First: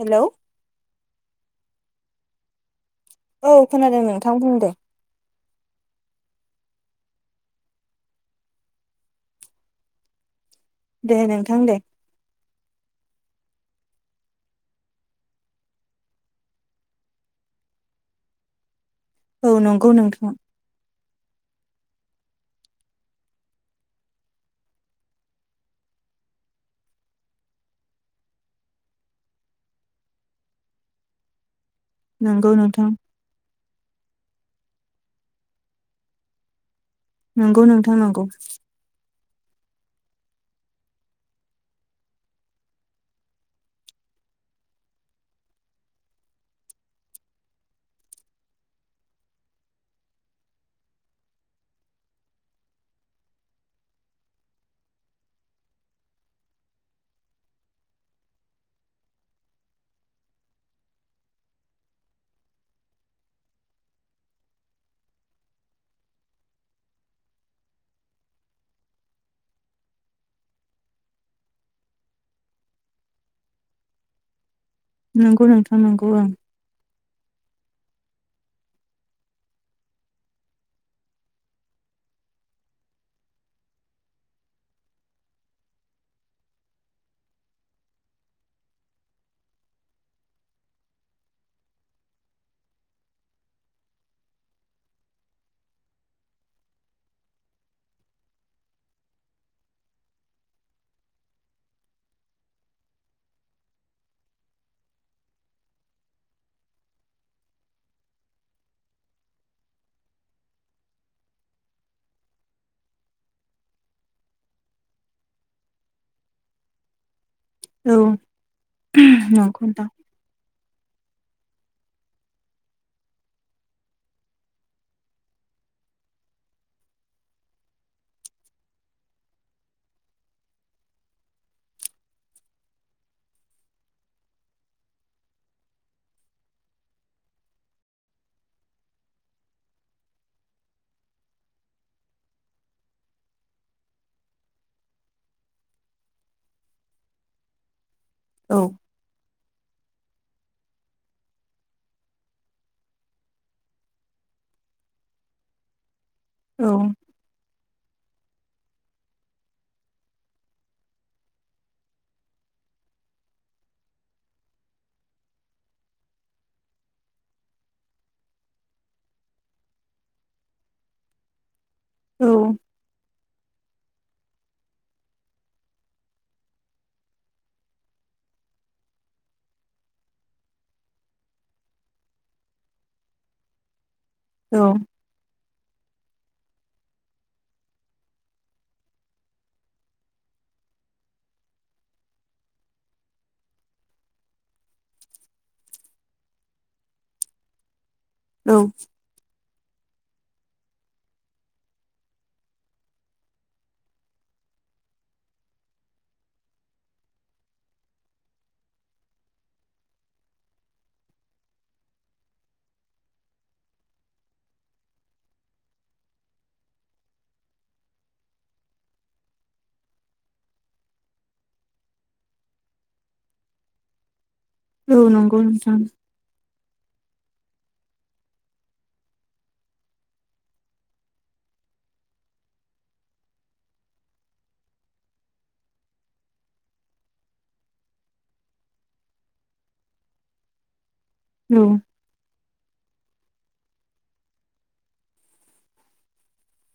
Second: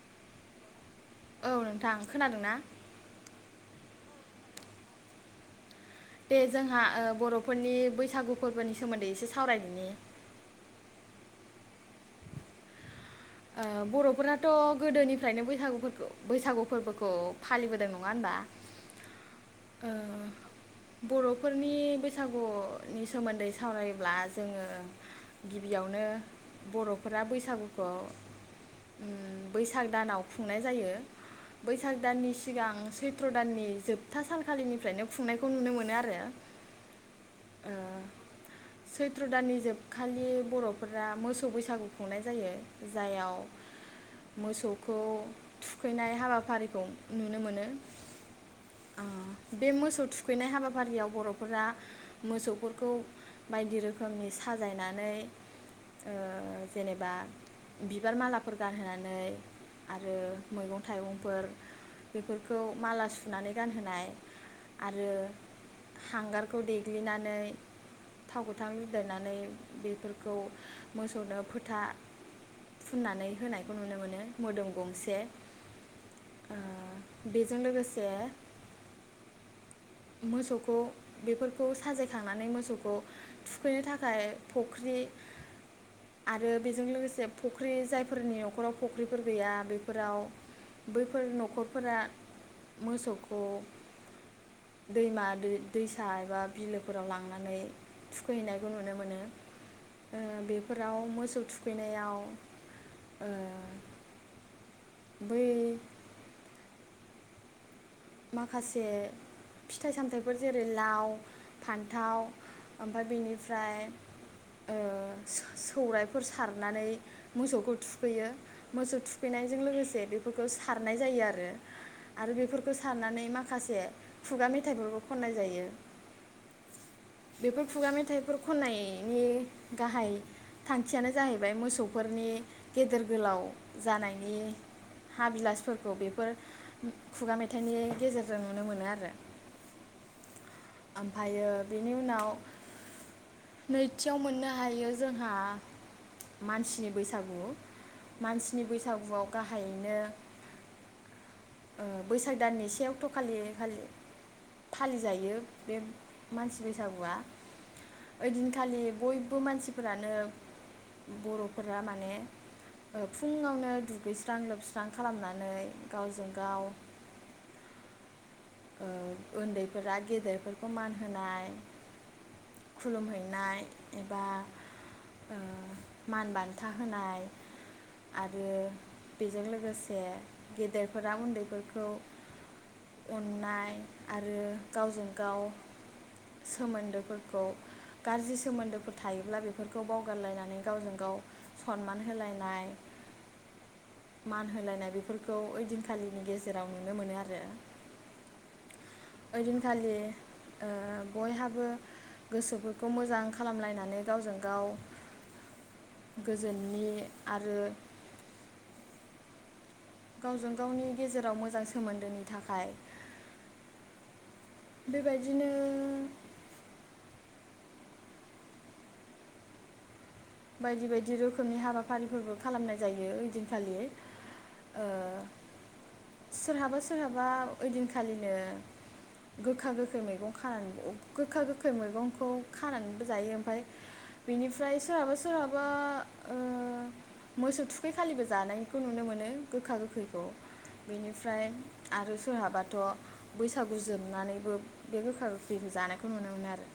Hello ओउ नोंथां खोनादों ना? औ खोनादों नोंथां बुंदों दे। दे जोंहा ओ बर'फोरनि बैसागु फोरबोनि सोमोन्दै एसे सावरायदोनि। दे नोंथां दे। ओ बर'फोराथ' गोदोनिफ्रायनो बैसागुफोरखौ बैसागु फोरबोखौ फालिबोदों नङा होनबा ओउ नंगौ नोंथां। फोरनि बैसागुनि सोमोन्दै सावरायोब्ला जोङो गिबियावनो बर'फोरा बैसागुखौ बैसाग दानाव खुंनाय जायो। बैसाग दाननि नंगौ सिगां नोंथां सैत्र दाननि जोबथासा खालिनिफ्रायनो खुंनायखौ नुनो मोनो आरो। नंगौ नोंथां नंगौ सैत्रदाननि जोबखालि बरफोरा मोसौ बैसागु खुंनाय जायो। जाययाव मोसौखौ थुखैनाय हाबाफारिखौ नुनो मोनो बे मोसौ थुखैनाय हाबाफारियाव बर'फोरा मोसौफोरखौ बायदि रोखोमनि साजायनानै ओ जेनेबा बिबार मालाफोर गानहोनानै आरो मैगं थाइगंफोर बेफोरखौ माला सुनानै गानहोनाय आरो हांगारखौ देग्लिनानै थाव गोथां लदेरनानै बेफोरखौ मोसौनो फोथा फुननानै होनायखौ नुनो मोनो मोदोम गंसे नंगौ नोंथां नंगौ ओं ओ बेजों लोगोसे मोसौखौ बेफोरखौ साजायखांनानै मोसौखौ थुखैनो थाखाय फख्रि आरो बेजों लोगोसे फख्रि जायफोरनि न'खराव फख्रिफोर गैया बेफोराव बैफोर न'खरफोरा मोसौखौ दैमा दै दैसा एबा बिलोफोराव लांनानै थुखैहैनायखौ नुनो मोनो ओ बेफोराव मोसौ थुखैनायाव ओ बै माखासे फिथाइ सामथाइफोर जेरै लाव फान्थाव ओमफाय बेनिफ्राय ओ सौराइफोर सारनानै मोसौखौ ओं औ थुखैयो मोसौ थुखैनायजों नंगौ नोंथां लोगोसे बेफोरखौ सारनाय जायो आरो आरो बेफोर खौ सारनानै माखासे खुगा मेथाइफोरखौ खननाय जायो। बेफोर खुगा मेथाइफोर खननायनि गाहाय थांखियानो जाहैबाय मोसौफोरनि गेदेर गोलाव जानायनि हाबिलासफोरखौ बेफोर खुगा मे थाइनि गेजेरजों नुनो मोनो आरो ओमफायो बेनि उनाव नैथियाव मोननो हायो जोंहा मानसिनि बैसागु। औ मानसिनि बैसागुआव गाहायैनो ओ बैसाग दाननि से अक्ट'खालि फालि-फालिजायो। बे मानसि औ बैसागुआ ओइदिनखालि बयबो मानसिफोरानो बर'फोरा माने ओ फुङावनो दुगैस्रां लोबस्रां खालामनानै गावजों गाव ओ ओन्दैफोरा गेदेरफोरखौ मान होनाय। औ खुलुमहैनाय एबा ओ मान बान्था होनाय आरो बेजों लोगोसे गेदेरफोरा उन्दैफोरखौ अननाय आरो औ गावजों गाव सोमोन्दोफोरखौ गाज्रि सोमोन्दोफोर थायोब्ला बेफोरखौ बावगारलायनानै गावजों गाव सनमान होलायनाय मान होलायनाय बेफोरखौ ओइदिनखालिनि गेजेराव नुनो मोनो आरो। औ ओदिनखालि ओ बयहाबो गोसोफोरखौ मोजां खालामलायनानै गावजों गाव गोजोननि आरो गावजों गावनि गेजेराव मोजां सोमोन्दोनि थाखाय बेबायदिनो बायदि बायदि रोखोमनि हाबाफारिफोरबो खालामनाय जायो ओइदिनखालि। ओ औ नंगौ नोंथां। सोरहाबा सोरहाबा ओइदिनखालिनो गोखा गोखै मैगं खानानै गोखा गोखै मैगंखौ खानानैबो जायो। ओमफाय बेनिफ्राय सोरहाबा सोर सोरहाबा ओ मोसौ थुखैखालिबो जानायखौ नुनो मोनो गोखा गोखैखौ बेनिफ्राय औ आरो सोरहाबाथ' बैसागु जोबनानैबो बे गोखा गोखैखौ जानायखौ नुनो मोनो आरो।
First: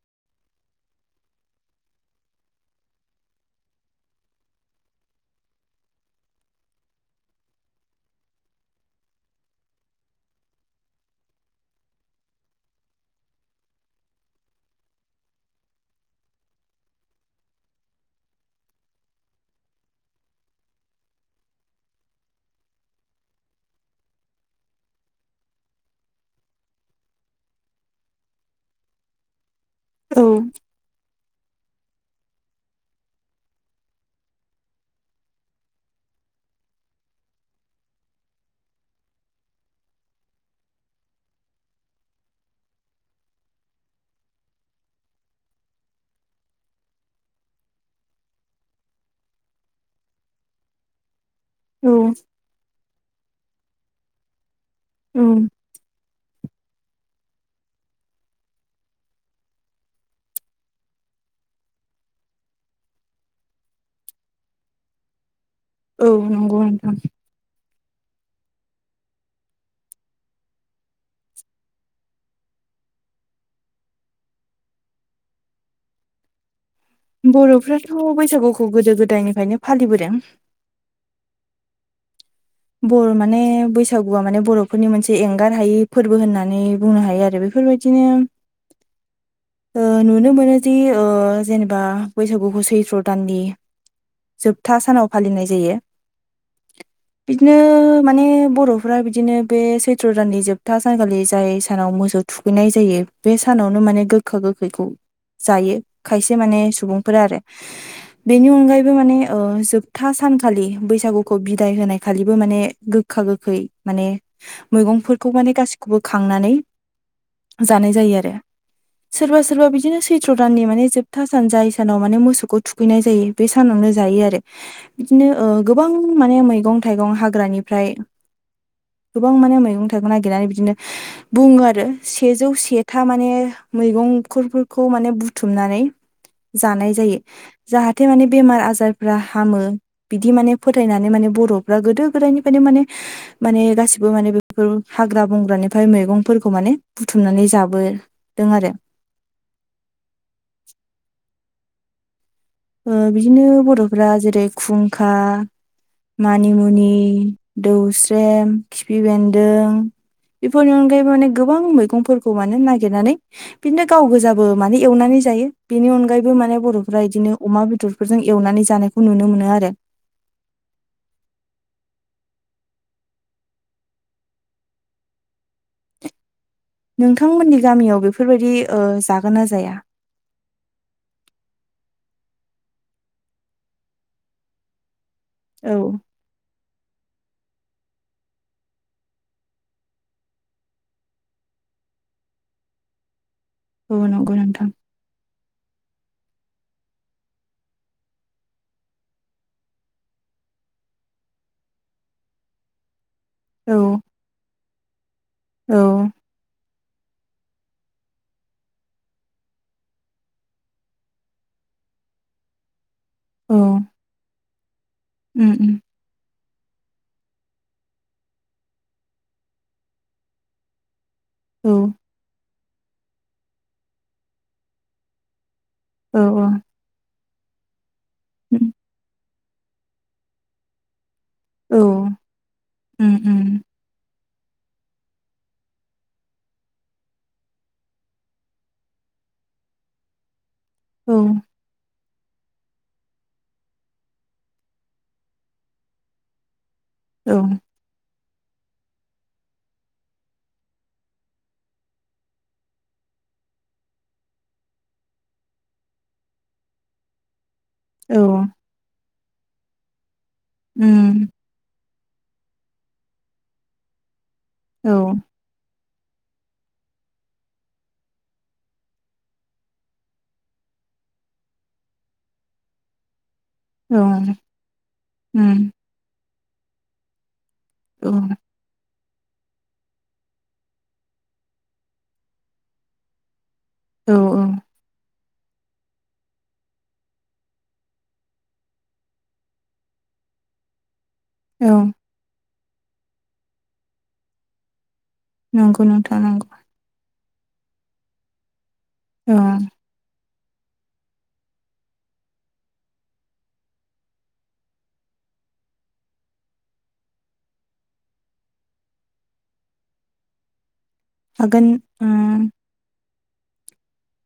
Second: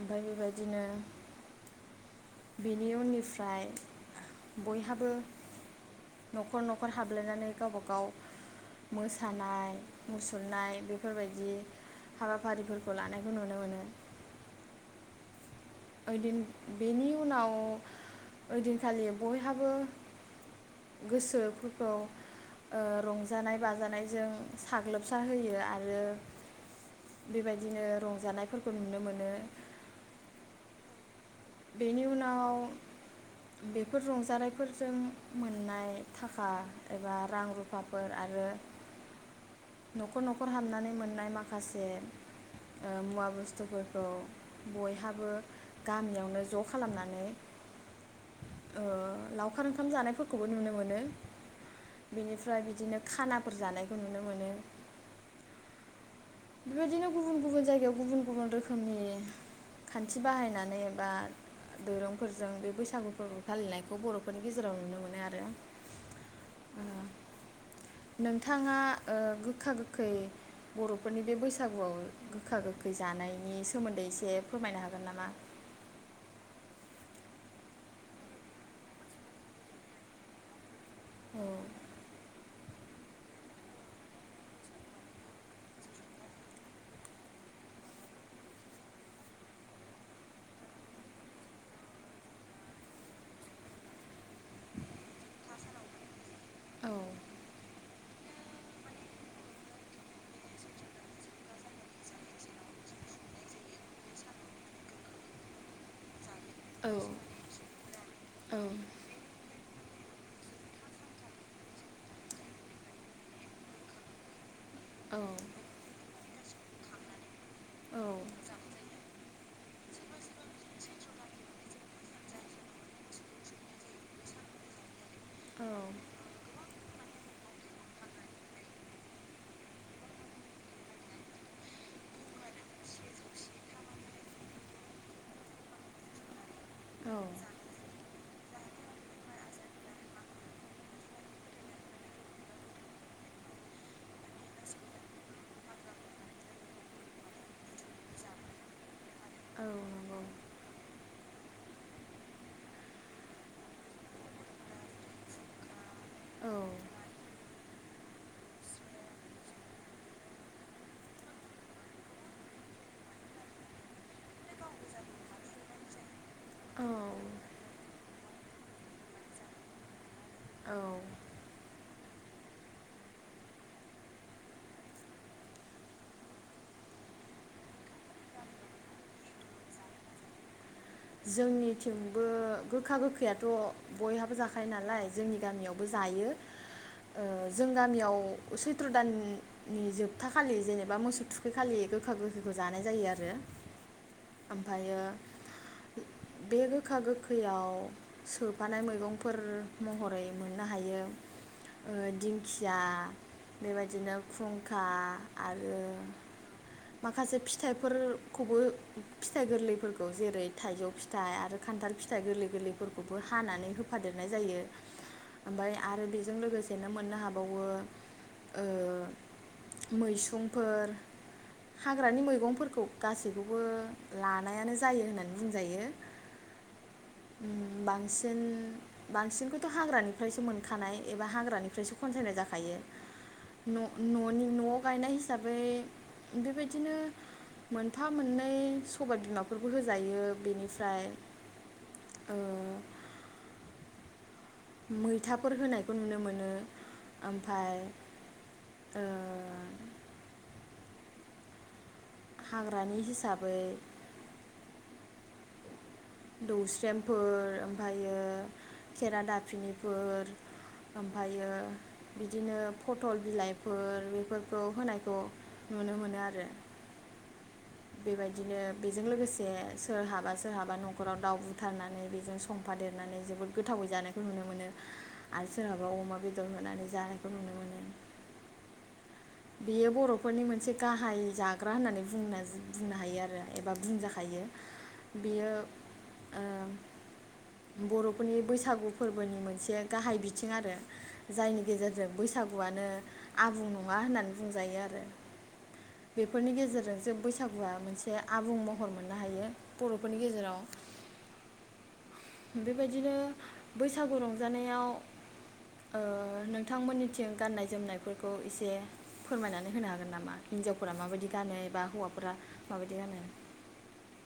ओमफाय बेबायदिनो बेनि उननिफ्राय बयहाबो न'खर न'खर हाबलायनानै गावबा गाव मोसानाय मुसुरनाय बेफोरबायदि हाबाफारिफोरखौ लानायखौ नुनो मोनो। ओइदिन बेनि उनाव ओइदिनखालि बयहाबो गोसोफोरखौ ओ रंजानाय बाजानायजों साग्लोबसार होयो आरो बेबायदिनो रंजानायफोरखौ नुनो मोनो। औ बेनि उनाव बेफोर रंजानायफोरजों मोननाय थाखा एबा रां रुफाफोर आरो न'खर न'खर हाबनानै मोननाय माखासे ओ मुवा बुस्थुफोरखौ बयहाबो गामियाव नो ज' खालामनानै ओ लावखार ओंखाम जानायफोरखौबो नुनो मोनो। औ बिनिफ्राय बिदिनो खाना जानायखौ नुनो मोनो। ओम बेबायदिनो गुबुन गुबुन जायगायाव गुबुन गुबुन रोखोमनि खान्थि बाहायनानै एबा दोरोंफोरजों बे बैसागु फोरबो फालिनायखौ बर'फोरनि गेजेराव नुनो मोनो आरो औ नंगौ नोंथां थाङा ओ गोखा गोखै बर' फोरनि बे बैसागुआव गोखा गोखै जानायनि सोमोन्दै एसे फोरमायनो हागोन नामा? बरफ्राथ' बैसागुखौ गोदो गोदायनिफ्रायनो फालिबोदों औ बर' माने बैसागुआ माने बर'फोरनि मोनसे एंगार हायि फोरबो होननानै बुंनो हायो आरो बेफोरबायदिनो ओ नुनो मोनोदि ओ जेनेबा बैसागुखौ सैथ्र' दाननि जोबथा सानाव फालिनाय जायो औ बिदिनो माने बर'फोरा बिदिनो बे सैथ्र' दाननि जोबथा सानखालि जाय सानाव मोसौ थुखैनाय जायो बे सानावनो माने गोखा गोखैखौ जायो खायसे माने औ सुबुंफोरा आरो बेनि औ अनगायैबो माने ओ जोब था सानखालि बैसागुखौ बिदाय होनाय खालिबो माने गोखा गोखै माने औ मैगंफोरखौ माने गासिखौबो खांनानै जानाय जायो आरो सोरबा सोरबा बिदिनो सैथ्र' दाननि माने जोबथा सान जाय सानाव माने मोसौखौ थुखैनाय जायो बे सानावनो जायो आरो बिदिनो ओ औ गोबां माने मैगं थाइगं हाग्रानिफ्राय गोबां माने मैगं-थाइगं नागिरनानै बिदिनो बुङो आरो सेजौ सेथा माने मैगंफोरखौ माने बुथुमनानै जानाय औ जायो जाहाथे माने बेमार आजारफ्रा हामो बिदि माने फोथायनानै माने बर' फोरा‌ गोदो गोदायनिफ्रायनो माने माने गासिबो माने बेफोर हाग्रा बंग्रानिफ्राय मैगंफोरखौ माने बुथुमनानै जाबोदों आरो औ नंगौ ओ बिदिनो बर'फोरा जेरै खुंखा मानिमुनि दौस्रेम, खिफि बेन्दों बेफोरनि अनगायै माने गोबां मैगंफोरखौ माने नागिरनानै बिदिनो गाव गोजा बो माने एवनानै जायो बेनि अनगायैबो माने औ बर'फोरा इदिनो बेदरफोरजों एवनानै जानायखौ नुनो मोनो आरो औ नोंथांमोननि गामियाव बेफोरबायदि ओ जागोन ना जाया? जोंनिथिंबो गोखा गोखैयाथ' बयहाबो जाखायो नालाय जोंनि औ गामियावबो जायो ओ जों गामियाव सैथ्र' दाननि जोबथा खालि जेनेबा मोसौ थुखैखालि गोखा गोखैखौ जानाय जायो आरो औ नंगौ नोंथां ओमफ्रायो बे गोखा गोखैयाव सोफानाय मैगंफोर महरै मोननो हायो ओ दिंखिया औ बेबायदिनो फुं खा औ आरो माखासे फिथाइफोरखौबो फिथाइ गोरलैफोरखौ जेरै थाइजौ फिथाइ आरो खान्थाल फिथाइ गोरलै गोरलैफोर खौबो औ हानानै होफादेरनाय जायो। उम ओमफ्राय उम आरो बेजों लोगो सेनो मोननो हाबावो ओ मैसुंफोर औ हाग्रानि मैगंफोर खौ गासैखौबो लानायानो जायो होननानै बुंजायो। औ औ। [unintelligible] बां सिन उम बांसिनखौ थ' हाग्रानिफ्रायसो मोनखानाय एबा औ हाग्रानिफ्रायसो खनसायनाय जाखायो। उम उम न' न' नि न'आव गायनाय हिसाबै बेबायदिनो मोनफा मोननै सबायाइ बिमाफोरखौ होजायो बिनि फ्राय औ ओ मैथाफोर होनायखौ नुनो मोनो। औ ओमफ्राय ओ हाग्रानि हिसाबै दौस्रेमफोर औ। खेरा दाफिनिफोर उम ओमफ्रायो बिदिनो फटल बिलाइफोर बेफोर खौ औ होनायखौ नुनो मोनो आरो। बेबायदिनो बेजों लोगोसे सोरहाबा सोरहाबा नखराव दाउ बुथारनानै बेजों समफा देरनानै जोबोद गोथावै औ जानायखौ नुनो मोनो आरो उम सोरहाबा अमा बे दर होनानै जानायखौ नुनो मोनो। औ। बेयो बर'फोरनि मोनसे गाहाय जाग्रा होननानै बुंनो बुंनो हायो आरो एबा औ बुंजाखायो। बियो ओ बर'फोरनि बैसागु फोरबोनि मोनसे गाहाय बिथिं आरो जायनि औ गेजेरजों बैसागु गुयानो आबुं नु मा होननानै बुंजायो आरो। नंगौ नोंथां नंगौ। सागुआ मोनसे आबुं म हर मोननो औ हायो बर'फोरनि गेजेराव बेबायदिनो बैसागु रंजानायाव ओ नोंथांमोननिथिं गाननाय जोमनायफोरखौ एस ए फोरमायनानै होनो हागोन नामा हिनजाव फोरा माबायदि गानो हागोन एबा हौवाफोरा उम माबायदि गानो?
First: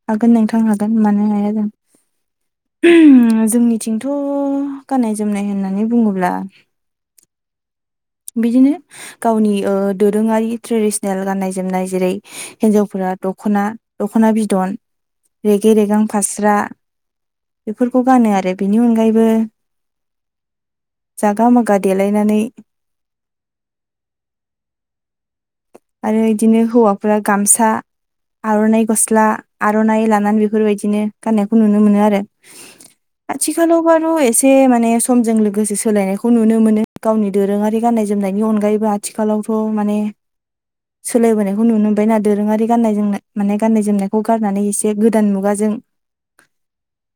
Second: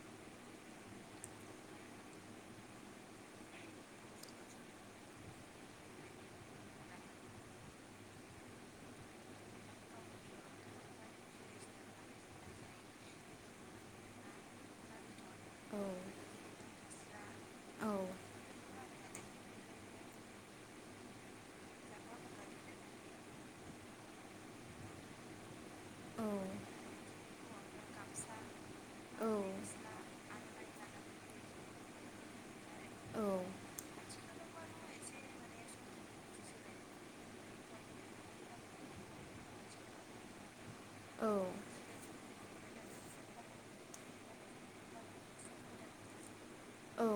हागोन नोंथां हागोन मानो हाया जानो जोंनिथिंथ' गाननाय जोमनाय होननानै बुङोब्ला बिदिनो गावनि ओ दोरोङारि ट्रेडिसनेल गाननाय जोमनाय जेरै हिनजावफोरा दखना दखना बिदन रेगे औ रेगां फास्रा औ बेफोरखौ गानो आरो बेनि अनगायैबो जागा मागा देलायनानै आरो औ इदिनो हौवाफोरा गामसा आरनाइ गस्ला आरनाइ लानानै बे फोरबायदिनो गाननायखौ नुनो मोनो आरो औ आथिखालावबार' एसे माने समजों लोगोसे सोलायनायखौ नुनो मोनो गावनि दोरोङारि गाननाय जोमनायनि अनगायैबो आथिखालावथ' माने औ सोलायबोनायखौ नुनो मोनबायना दोरोङारि गाननाय जोमनाय माने गाननाय जोमनायखौ गारनानै एसे गोदान मुगाजों औ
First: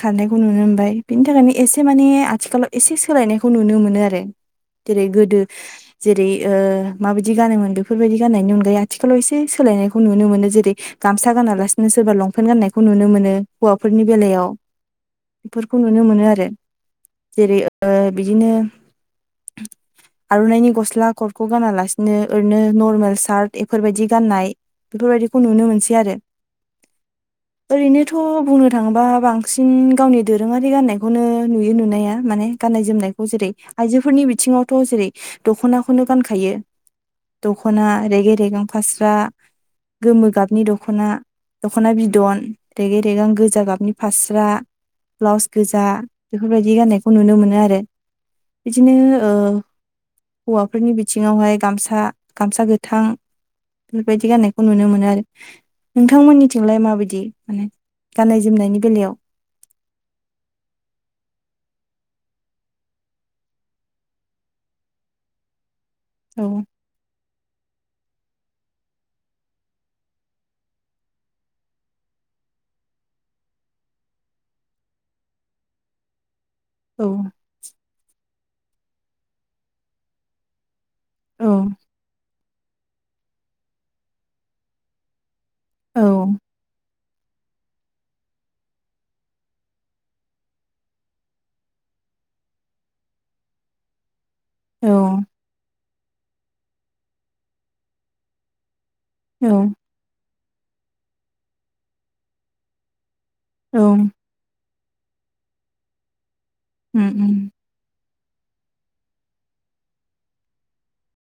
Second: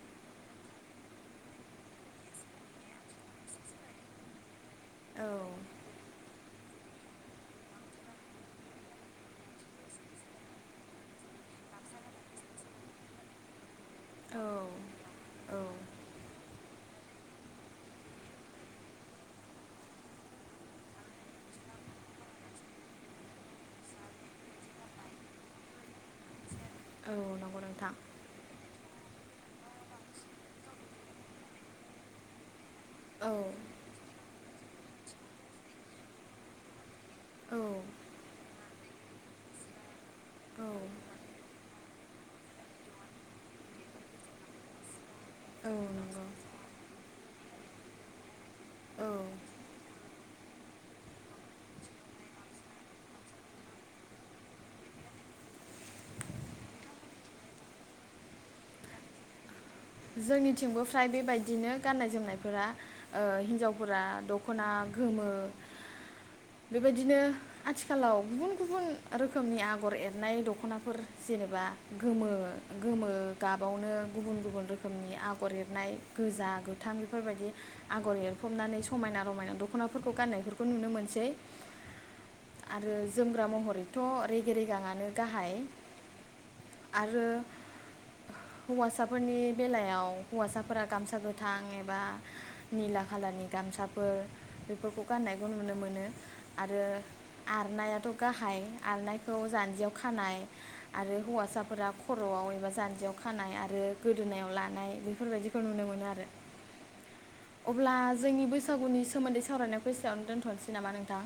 खारनायखौ नुनो मोनबाय बिनि थाखायनो एसे माने आथिखालाव एसे सोलायनायखौ नुनो मोनो आरो जेरै गोदो जेरै ओ माबायदि गानोमोन बेफोरबायदि गाननायनि अनगायै आथिखालाव एसे सोलायनायखौ नुनो मोनो जेरै गामसा गानालासिनो सोरबा लंपेन्ट गाननायखौ नुनो मोनो हौवाफोरनि बेलायाव औ बेफोरखौ नुनो मोनो आरो जेरै ओ बिदिनो आरनाइनि गस्ला खरखौ गानालास नो ओरैनो नरमेल सार्ट एफोरबायदि गाननाय बेफोरबायदिखौ नुनो मोनसै आरो औ नंगौ नोंथां ओरैनोथ' बुंनो थांबा बांसिन गावनि दोरोङारि गाननायखौनो नुयो नुनाया माने गाननाय औ जोमनायखौ जेरै आइजोफोरनि बि थिङावथ' जेरै दखनाखौनो गानखायो औ दखना रेगे रेगां फास्रा गोमो गाबनि औ दखना दखना बिदन रेगे रेगां गोजा गाबनि फास्रा ब्लाउस औ गोजा नंगौ बेफोरबायदि गाननाय खौ नुनो मोनो आरो। बिदिनो औ ओ हौवाफोरनि बिथिङावहाय गामसा सा गामसा गोथां बेबायदि गाननायखौ नुनो मोनो आरो। नोंथांमोननिथिंलाय माबायदि माने गाननाय जोमनायनि बेलायाव? जोंनिथिंबो फ्राय बेबायदिनो गाननाय जोमनायफोरा ओ हिनजावफोरा दखना गोमो औ बेबायदिनो आथिखालाव गुबुन गुबुन रोखोमनि आगर एरनाय दखनाफोर जेनेबा गोमो गोमो गाबावनो गुबुन गुबुन रो खोमनि आगर एरनाय गोजा गोथां औ बेफोरबायदि आगर एर हमनानै समायना रमायना दखनाफोरखौ गाननायफोरखौ नुनो मोन सै। औ आरो जोमग्रा महरैथ रेगे रेगांआनो गाहाय। औ आरो हौवासाफोरनि बेलायाव हौवासाफोरा गामसा गोथां एबा निला खालारनि गामसाफोर औ बेफोरखौ गाननायखौ नुनो मोनो। आरो आरनायाथ गाहाय। आरनायखौ औ जान्जियाव खानाय आरो हौवासाफोरा खरआव एबा जान्जियाव खानाय आरो गो दोनायाव लानाय बेफोरबायदिखौ नुनो मोनो आरो। उम उम अब्ला जोंनि बैसागुनि सोमोन्दै सावरायनायखौ एसेयावनो दोनथनोसै नामा नोंथां?